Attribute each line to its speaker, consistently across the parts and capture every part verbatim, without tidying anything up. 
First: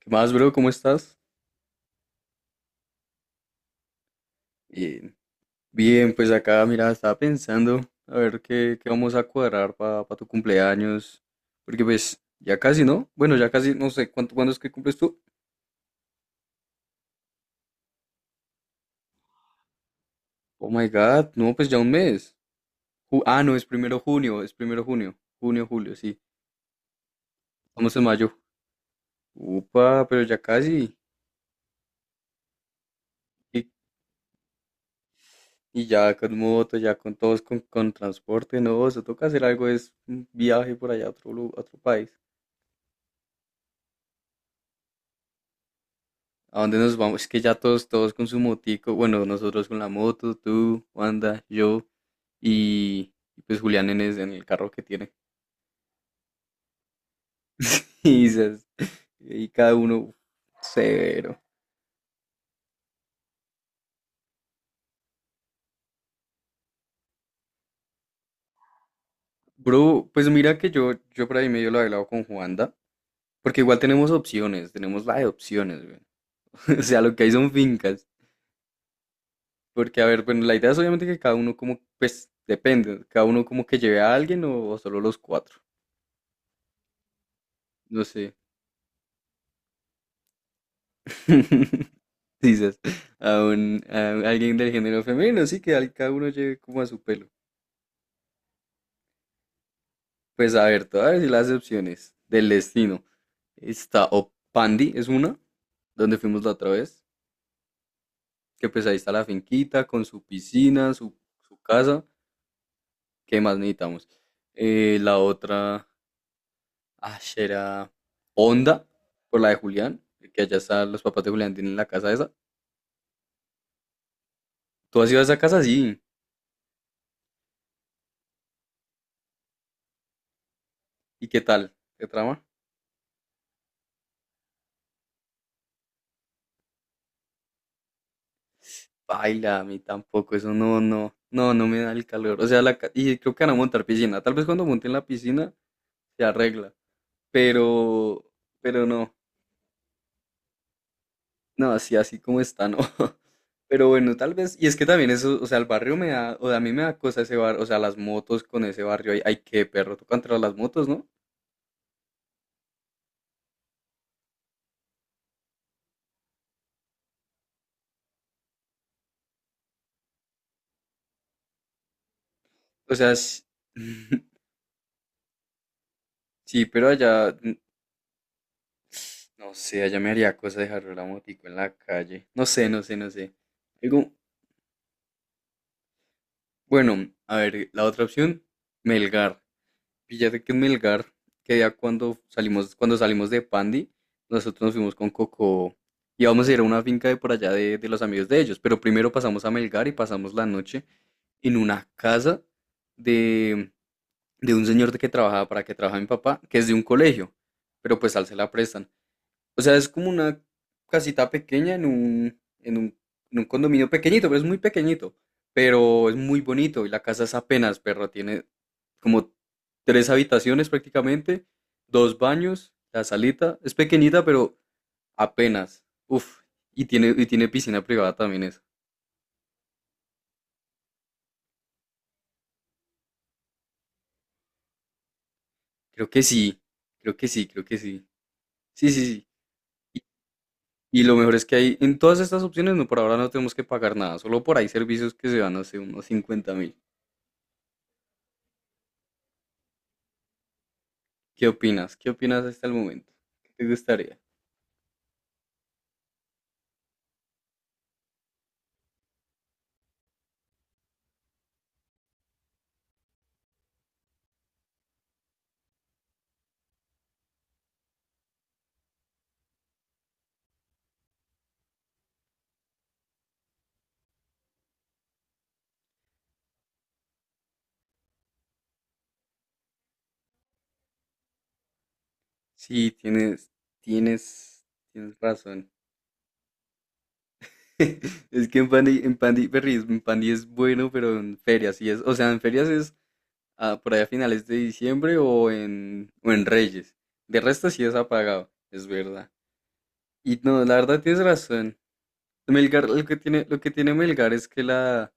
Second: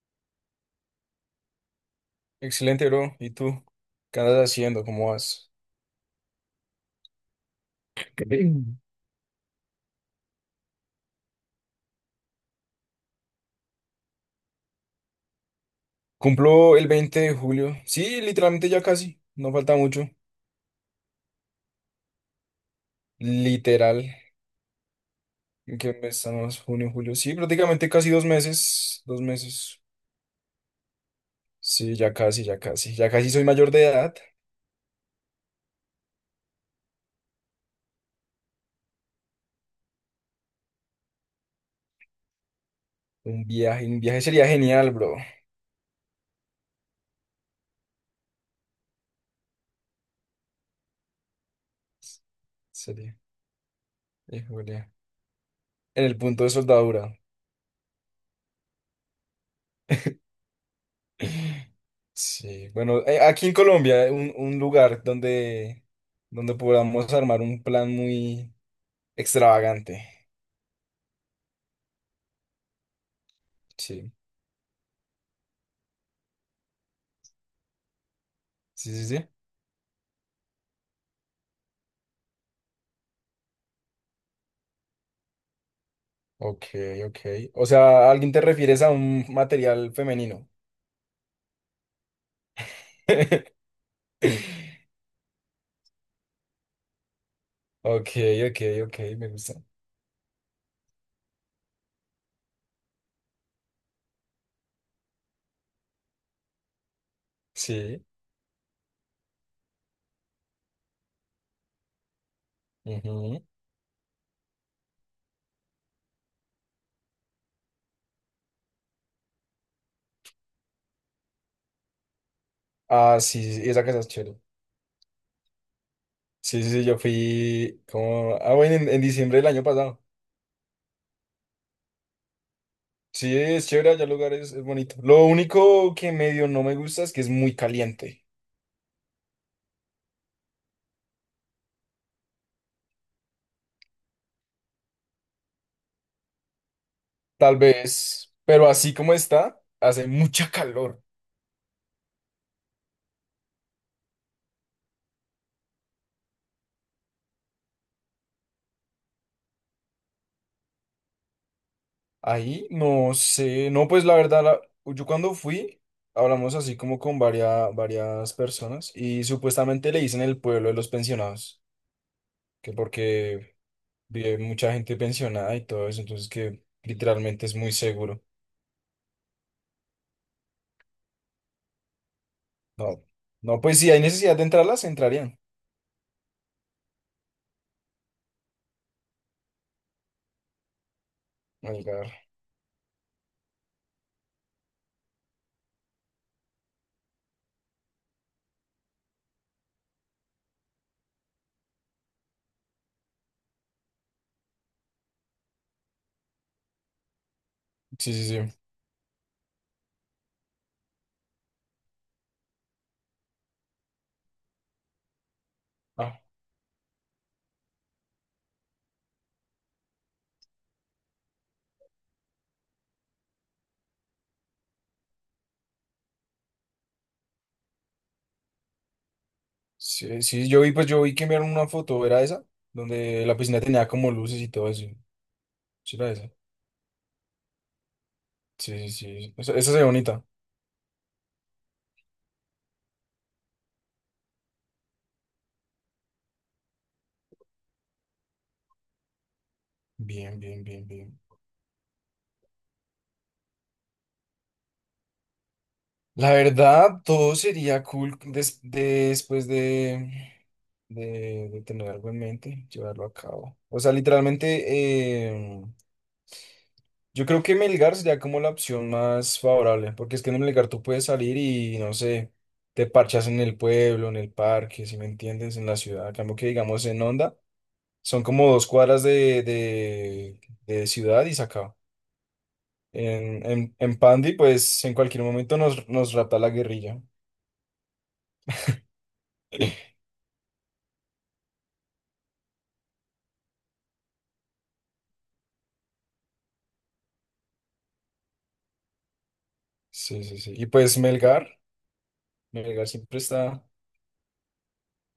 Speaker 1: ¿Qué más, bro? ¿Cómo estás?
Speaker 2: Excelente, bro. ¿Y tú? ¿Qué andas haciendo? ¿Cómo
Speaker 1: Bien.
Speaker 2: vas?
Speaker 1: Bien, pues acá, mira, estaba pensando a
Speaker 2: Ok.
Speaker 1: ver qué, qué vamos a cuadrar para tu cumpleaños. Porque pues ya casi, ¿no? Bueno, ya casi, no sé, ¿cuánto, cuándo es que cumples tú?
Speaker 2: Cumplo el veinte de julio. Sí, literalmente ya casi. No falta mucho.
Speaker 1: Oh my God, no, pues ya un mes. Ju- ah, no, es primero
Speaker 2: Literal.
Speaker 1: junio, es primero junio. Junio,
Speaker 2: ¿En qué
Speaker 1: julio,
Speaker 2: mes
Speaker 1: sí.
Speaker 2: estamos? Junio, julio. Sí, prácticamente
Speaker 1: Vamos en
Speaker 2: casi dos
Speaker 1: mayo.
Speaker 2: meses. Dos meses.
Speaker 1: Upa, pero ya casi.
Speaker 2: Sí, ya casi, ya casi. Ya casi soy
Speaker 1: Y,
Speaker 2: mayor de edad.
Speaker 1: y ya con moto, ya con todos, con, con transporte, no, se toca hacer algo, es un viaje por allá a otro, lu- a otro país.
Speaker 2: Un viaje, un viaje sería genial, bro.
Speaker 1: ¿A dónde nos vamos? Es que ya todos, todos con su motico. Bueno, nosotros con la moto, tú, Wanda, yo y
Speaker 2: Sería.
Speaker 1: y pues Julián en, es- en el carro que
Speaker 2: Híjole.
Speaker 1: tiene.
Speaker 2: En el punto de soldadura.
Speaker 1: Y, dices, y cada uno severo.
Speaker 2: Sí, bueno, eh, aquí en Colombia, eh, un, un lugar donde, donde podamos armar un plan muy extravagante.
Speaker 1: Bro, pues mira que yo, yo por ahí medio lo he hablado con Juanda, porque igual tenemos
Speaker 2: Sí,
Speaker 1: opciones, tenemos la de opciones, güey. O sea, lo que hay son fincas.
Speaker 2: sí, sí, sí.
Speaker 1: Porque, a ver, bueno, la idea es obviamente que cada uno como, pues depende, cada uno como que lleve a alguien o, o solo los cuatro.
Speaker 2: Ok, ok. O
Speaker 1: No
Speaker 2: sea, ¿a
Speaker 1: sé.
Speaker 2: alguien te refieres a un material femenino?
Speaker 1: Dices, a un, a un- alguien del género femenino, sí, que al- cada uno lleve como a su pelo.
Speaker 2: Ok, ok, ok, me gusta.
Speaker 1: Pues a ver, te voy a decir las opciones del destino. Está o Pandi, es una, donde fuimos la otra vez,
Speaker 2: Sí.
Speaker 1: que pues ahí está la finquita con su piscina, su, su casa, ¿qué
Speaker 2: Ujú.
Speaker 1: más necesitamos? Eh, la otra, ah, será Onda, por la de Julián, que allá están los papás de Julián, tienen la casa esa.
Speaker 2: Ah, sí, sí, esa casa es chévere.
Speaker 1: ¿Tú has ido a esa casa? Sí.
Speaker 2: Sí, sí, sí, yo fui como... Ah, bueno, en, en diciembre del año pasado.
Speaker 1: ¿Y qué tal? ¿Qué trama?
Speaker 2: Sí, es chévere, allá el lugar es, es bonito. Lo único que medio no me gusta es que es muy caliente.
Speaker 1: Baila, a mí tampoco, eso no, no, no, no me da el calor. O sea, la, ca- y creo que van a montar piscina. Tal vez cuando monten la piscina se arregla,
Speaker 2: Tal
Speaker 1: pero,
Speaker 2: vez, pero
Speaker 1: pero
Speaker 2: así como
Speaker 1: no,
Speaker 2: está, hace mucha calor.
Speaker 1: no, así, así como está, no. Pero bueno, tal vez, y es que también eso, o sea, el barrio me da, o sea, a mí me da cosa ese barrio, o sea, las motos con ese barrio, hay, hay que perro, tú contra las motos, ¿no?
Speaker 2: Ahí, no sé, no, pues la verdad, la- yo cuando fui, hablamos así como con varias, varias personas y supuestamente le dicen el pueblo de los pensionados, que
Speaker 1: O sea, sí,
Speaker 2: porque vive mucha gente pensionada y todo eso, entonces que
Speaker 1: sí, pero allá,
Speaker 2: literalmente
Speaker 1: mm,
Speaker 2: es muy seguro.
Speaker 1: no sé, allá me haría cosa dejar la motico en la calle. No sé, no sé,
Speaker 2: No,
Speaker 1: no sé.
Speaker 2: no, pues si hay
Speaker 1: Algo,
Speaker 2: necesidad de entrarlas, entrarían.
Speaker 1: bueno, a ver, la otra opción, Melgar. Fíjate que en Melgar, que ya
Speaker 2: Ay,
Speaker 1: cuando salimos, cuando salimos de Pandi, nosotros nos fuimos con Coco y vamos a ir a una finca de por allá de, de los amigos de ellos, pero primero pasamos a Melgar y pasamos la noche en una casa de, de un señor de que trabajaba, para que trabajaba mi papá, que es de un colegio, pero
Speaker 2: sí,
Speaker 1: pues al se la
Speaker 2: sí,
Speaker 1: prestan. O sea, es como una casita pequeña en un, en un, en un condominio pequeñito, pero es muy pequeñito. Pero
Speaker 2: sí.
Speaker 1: es muy bonito y la casa es apenas, perro. Tiene como tres habitaciones prácticamente, dos baños, la salita. Es pequeñita, pero apenas. Uf, y tiene, y tiene piscina privada también eso.
Speaker 2: Sí, sí, yo vi, pues yo vi que enviaron una foto, ¿era esa? Donde la piscina tenía como luces y todo eso. Sí,
Speaker 1: Creo
Speaker 2: era
Speaker 1: que
Speaker 2: esa.
Speaker 1: sí, creo que sí, creo que sí. Sí,
Speaker 2: Sí,
Speaker 1: sí,
Speaker 2: sí,
Speaker 1: sí.
Speaker 2: sí. Esa, esa se ve bonita.
Speaker 1: Y, y lo mejor es que hay en todas estas opciones, no, por ahora no tenemos que pagar nada, solo por ahí servicios que se van, no sé, unos cincuenta mil.
Speaker 2: Bien, bien, bien, bien.
Speaker 1: ¿Qué opinas? ¿Qué opinas hasta el momento? ¿Qué te gustaría?
Speaker 2: La verdad, todo sería cool des- después de, de, de tener algo en mente, llevarlo a cabo. O sea, literalmente, em, yo creo que Melgar sería como la opción más favorable, porque es que en Melgar tú puedes salir y no sé, te parchas en el pueblo, en el parque, si me entiendes, en la ciudad. A cambio que digamos en Honda son como dos cuadras de, de, de ciudad y se acaba.
Speaker 1: Sí,
Speaker 2: En,
Speaker 1: tienes,
Speaker 2: en, en Pandi,
Speaker 1: tienes,
Speaker 2: pues en
Speaker 1: tienes
Speaker 2: cualquier momento
Speaker 1: razón.
Speaker 2: nos, nos rapta la guerrilla.
Speaker 1: Es que en Pandi, en Pandi, Berry, en Pandi es bueno, pero en ferias sí es, o sea, en ferias es ah, por allá a finales de diciembre o en, o en Reyes. De resto sí es apagado, es verdad.
Speaker 2: Sí, sí,
Speaker 1: Y
Speaker 2: sí.
Speaker 1: no,
Speaker 2: Y
Speaker 1: la
Speaker 2: pues
Speaker 1: verdad tienes
Speaker 2: Melgar,
Speaker 1: razón.
Speaker 2: Melgar
Speaker 1: Melgar, lo que
Speaker 2: siempre
Speaker 1: tiene, lo
Speaker 2: está.
Speaker 1: que tiene Melgar es que la,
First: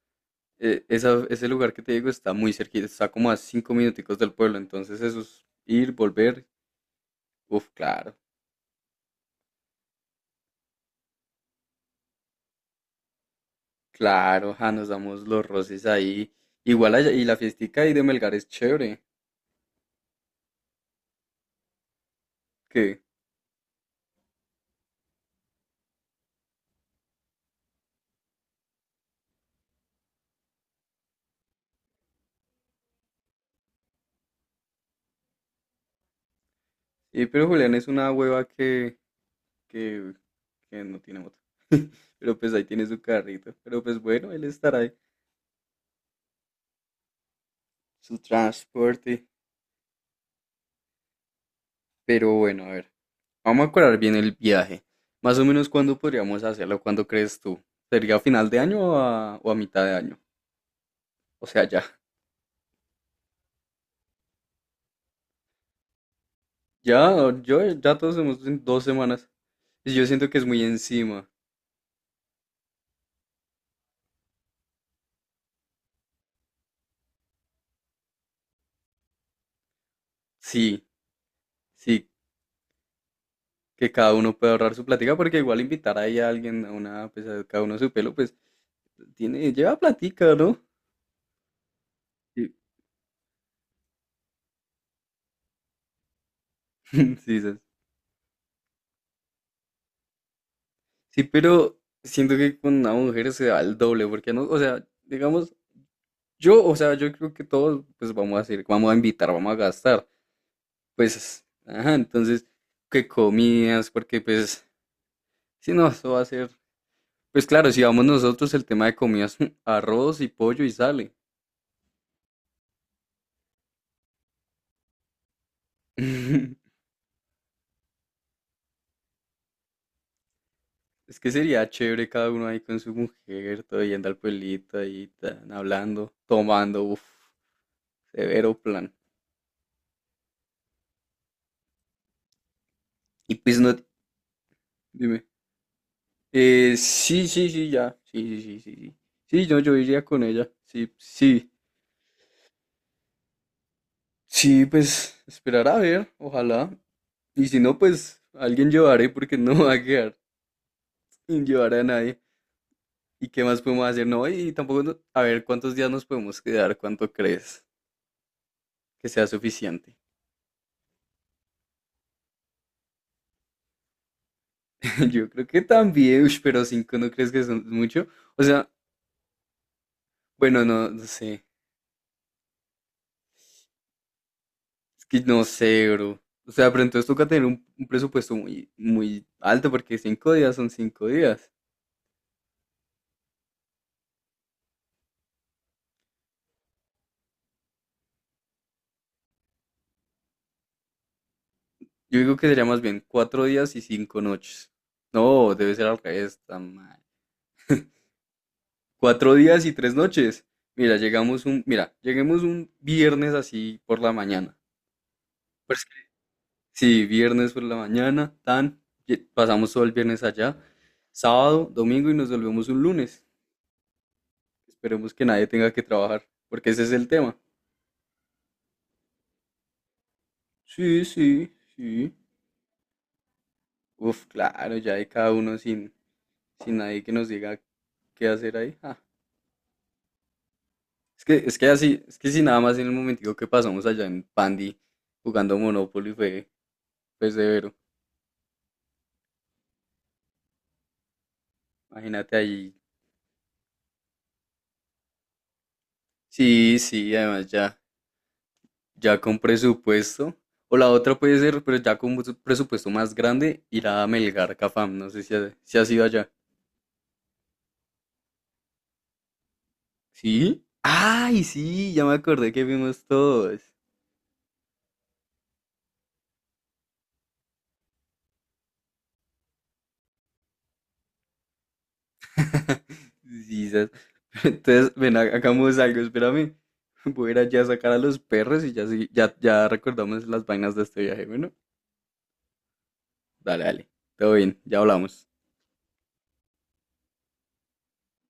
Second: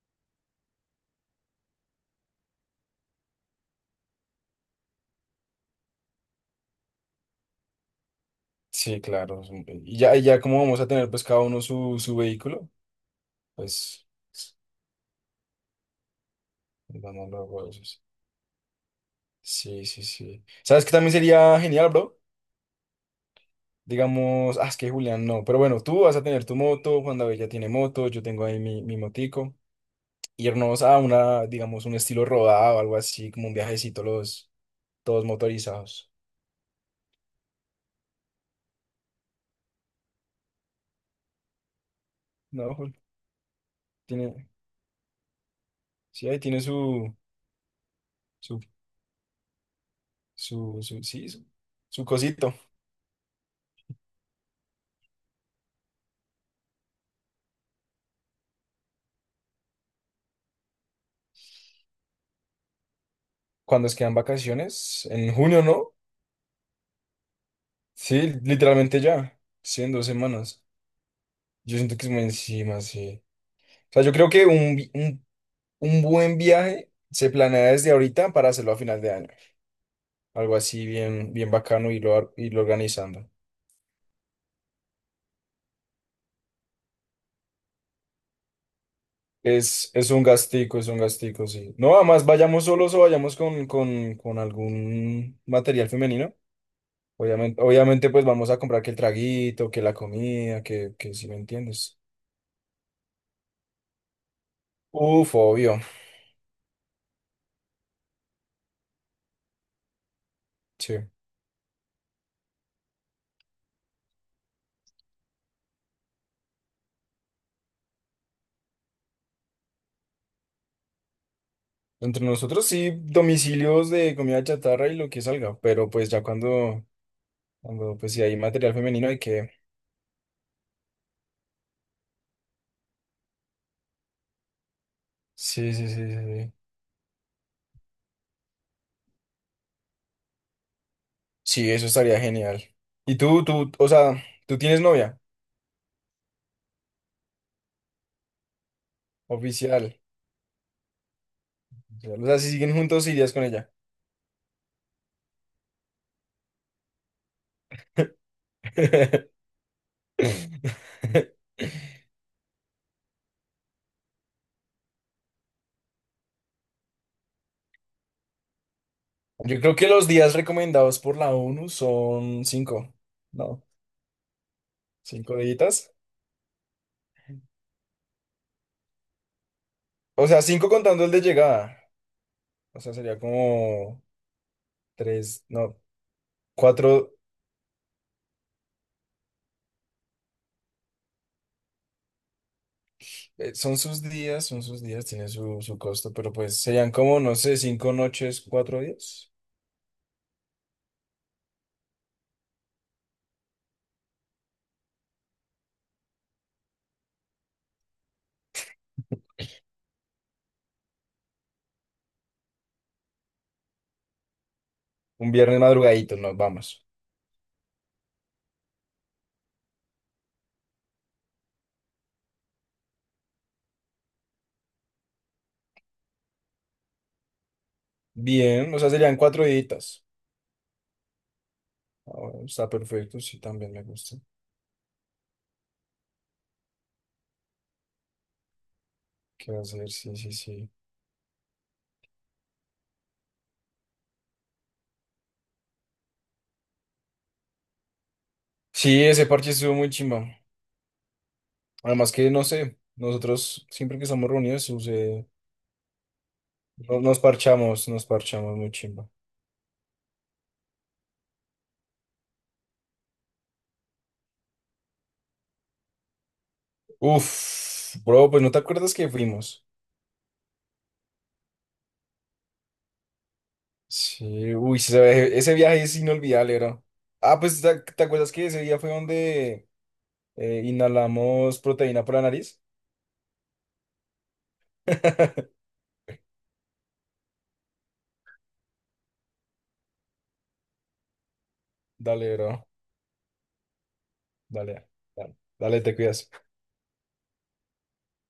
Speaker 1: eh, esa- ese lugar que te digo está muy cerquita, está como a cinco minuticos del pueblo, entonces eso es ir, volver, uf, claro.
Speaker 2: Sí, claro. Siempre. Y ya, y ya como vamos a tener pues cada uno su, su vehículo, pues
Speaker 1: Claro, ja, nos damos los roces ahí. Igual allá- y
Speaker 2: vamos
Speaker 1: la
Speaker 2: luego a
Speaker 1: fiestica
Speaker 2: eso,
Speaker 1: ahí de Melgar es chévere.
Speaker 2: sí, sí, sí. ¿Sabes qué también sería genial, bro?
Speaker 1: ¿Qué?
Speaker 2: Digamos, ah, es que Julián no, pero bueno, tú vas a tener tu moto, Juan David ya tiene moto, yo tengo ahí mi, mi motico. Irnos a una, digamos, un estilo rodado, algo así, como un viajecito, los, todos motorizados.
Speaker 1: Y pero Julián es una hueva que, que, que no tiene moto. Pero pues ahí
Speaker 2: No,
Speaker 1: tiene
Speaker 2: Jul,
Speaker 1: su carrito. Pero pues bueno, él
Speaker 2: tiene,
Speaker 1: estará ahí.
Speaker 2: sí, ahí tiene su,
Speaker 1: Su
Speaker 2: su,
Speaker 1: transporte.
Speaker 2: su, su, sí, su, su
Speaker 1: Pero
Speaker 2: cosito.
Speaker 1: bueno, a ver. Vamos a acordar bien el viaje. Más o menos cuándo podríamos hacerlo, ¿cuándo crees tú? ¿Sería a final de año o a, o a mitad de año? O sea, ya.
Speaker 2: Cuando es quedan vacaciones, en junio, ¿no?
Speaker 1: Ya, yo, ya todos
Speaker 2: Sí,
Speaker 1: hemos en dos
Speaker 2: literalmente
Speaker 1: semanas.
Speaker 2: ya, sí, en
Speaker 1: Y
Speaker 2: dos
Speaker 1: yo siento que es muy
Speaker 2: semanas.
Speaker 1: encima.
Speaker 2: Yo siento que es muy encima, sí. O sea, yo creo que un, vi- un Un buen viaje se planea desde ahorita para hacerlo a final de año. Algo
Speaker 1: Sí.
Speaker 2: así bien, bien bacano y
Speaker 1: Sí,
Speaker 2: lo, y lo organizando.
Speaker 1: que cada uno puede ahorrar su platica, porque igual invitar ahí a alguien a una, pues a cada uno su pelo, pues tiene, lleva
Speaker 2: Es, es un
Speaker 1: platica, ¿no?
Speaker 2: gastico, es un gastico, sí. No, además
Speaker 1: Sí,
Speaker 2: vayamos solos o vayamos con, con, con algún material femenino.
Speaker 1: sí, sí,
Speaker 2: Obviamente, obviamente, pues vamos a comprar que el traguito, que la comida, que, que
Speaker 1: sí,
Speaker 2: si me
Speaker 1: pero
Speaker 2: entiendes.
Speaker 1: siento que con una mujer se da el doble, porque no, o sea,
Speaker 2: Uf,
Speaker 1: digamos,
Speaker 2: obvio.
Speaker 1: yo, o sea, yo creo que todos, pues vamos a hacer vamos a invitar, vamos a gastar,
Speaker 2: Sí.
Speaker 1: pues, ajá, entonces, que comidas, porque pues, si no, eso va a ser, pues claro, si vamos nosotros, el tema de comidas, arroz y pollo y sale.
Speaker 2: Entre nosotros sí, domicilios de comida chatarra y lo que salga. Pero pues ya cuando, cuando pues si hay material femenino hay que...
Speaker 1: Es que sería chévere cada uno ahí con su mujer, todo yendo al pueblito ahí, tan,
Speaker 2: Sí, sí, sí, sí.
Speaker 1: hablando,
Speaker 2: Sí.
Speaker 1: tomando, uff, severo plan.
Speaker 2: Sí, eso estaría genial. Y
Speaker 1: Y
Speaker 2: tú,
Speaker 1: pues
Speaker 2: tú,
Speaker 1: no,
Speaker 2: o sea, tú tienes novia
Speaker 1: dime. Eh, sí, sí, sí, ya. Sí, sí, sí, sí, sí. Sí, yo, yo
Speaker 2: oficial.
Speaker 1: iría con ella. Sí, sí.
Speaker 2: O sea, si siguen juntos, irías con ella.
Speaker 1: Sí, pues esperar a ver, ojalá. Y si no, pues alguien llevaré porque no va a quedar sin llevar a nadie. ¿Y qué más podemos hacer? No, y tampoco, no- a ver, ¿cuántos días nos podemos quedar? ¿Cuánto crees que sea
Speaker 2: Yo creo que
Speaker 1: suficiente?
Speaker 2: los días recomendados por la ONU son cinco, ¿no?
Speaker 1: Yo
Speaker 2: Cinco
Speaker 1: creo que
Speaker 2: días.
Speaker 1: también, ush, pero cinco no crees que son mucho. O sea,
Speaker 2: O sea,
Speaker 1: bueno,
Speaker 2: cinco
Speaker 1: no, no
Speaker 2: contando el de
Speaker 1: sé.
Speaker 2: llegada. O sea, sería como
Speaker 1: Es que no
Speaker 2: tres, no,
Speaker 1: sé, bro. O sea, pero entonces
Speaker 2: cuatro.
Speaker 1: toca tener un, un presupuesto muy, muy alto porque cinco días son cinco días.
Speaker 2: eh, son sus días, son sus días, tiene su, su costo, pero pues serían como, no sé, cinco noches, cuatro días.
Speaker 1: Yo digo que sería más bien cuatro días y cinco noches. No, debe ser al revés, tan mal. Cuatro días y tres noches. Mira, llegamos un, mira, lleguemos un viernes así por la mañana.
Speaker 2: Un viernes madrugadito, nos vamos.
Speaker 1: Sí, viernes por la mañana, tan, y- pasamos todo el viernes allá, sábado, domingo y nos volvemos un lunes. Esperemos que nadie tenga que trabajar, porque ese es el tema.
Speaker 2: Bien, o sea, serían cuatro deditas.
Speaker 1: Sí, sí,
Speaker 2: Ah,
Speaker 1: sí.
Speaker 2: bueno, está perfecto, sí, también me gusta.
Speaker 1: Uf, claro, ya hay cada uno sin, sin nadie que nos diga qué hacer ahí. Ah,
Speaker 2: ¿Qué va a hacer? Sí, sí, sí.
Speaker 1: es que, es que así, es que si nada más en el momentico que pasamos allá en Pandi jugando Monopoly fue, fue severo.
Speaker 2: Sí, ese parche estuvo muy chimba. Además que,
Speaker 1: Imagínate
Speaker 2: no
Speaker 1: ahí.
Speaker 2: sé, nosotros siempre que estamos reunidos, sucede-
Speaker 1: Sí,
Speaker 2: no-
Speaker 1: sí,
Speaker 2: nos
Speaker 1: además ya.
Speaker 2: parchamos, nos parchamos muy chimba.
Speaker 1: Ya con presupuesto. O la otra puede ser, pero ya con un presupuesto más grande, ir a Melgar Cafam. No sé si, ha- si has ido allá.
Speaker 2: Uf, bro, pues no te acuerdas que fuimos.
Speaker 1: ¿Sí? ¡Ay, sí! Ya me acordé que vimos todos.
Speaker 2: Sí, uy, sí, ese, ese viaje es inolvidable, bro. Ah, pues ¿te, te acuerdas que ese día fue donde eh, inhalamos proteína por la nariz?
Speaker 1: Sí, sas. Entonces, ven, ha- hagamos algo, espérame. Voy a ir allá a sacar a los perros y ya, sí- ya, ya recordamos las vainas de este viaje. Bueno,
Speaker 2: Dale, bro,
Speaker 1: dale, dale. Todo bien, ya
Speaker 2: dale,
Speaker 1: hablamos.
Speaker 2: dale, dale, te cuidas.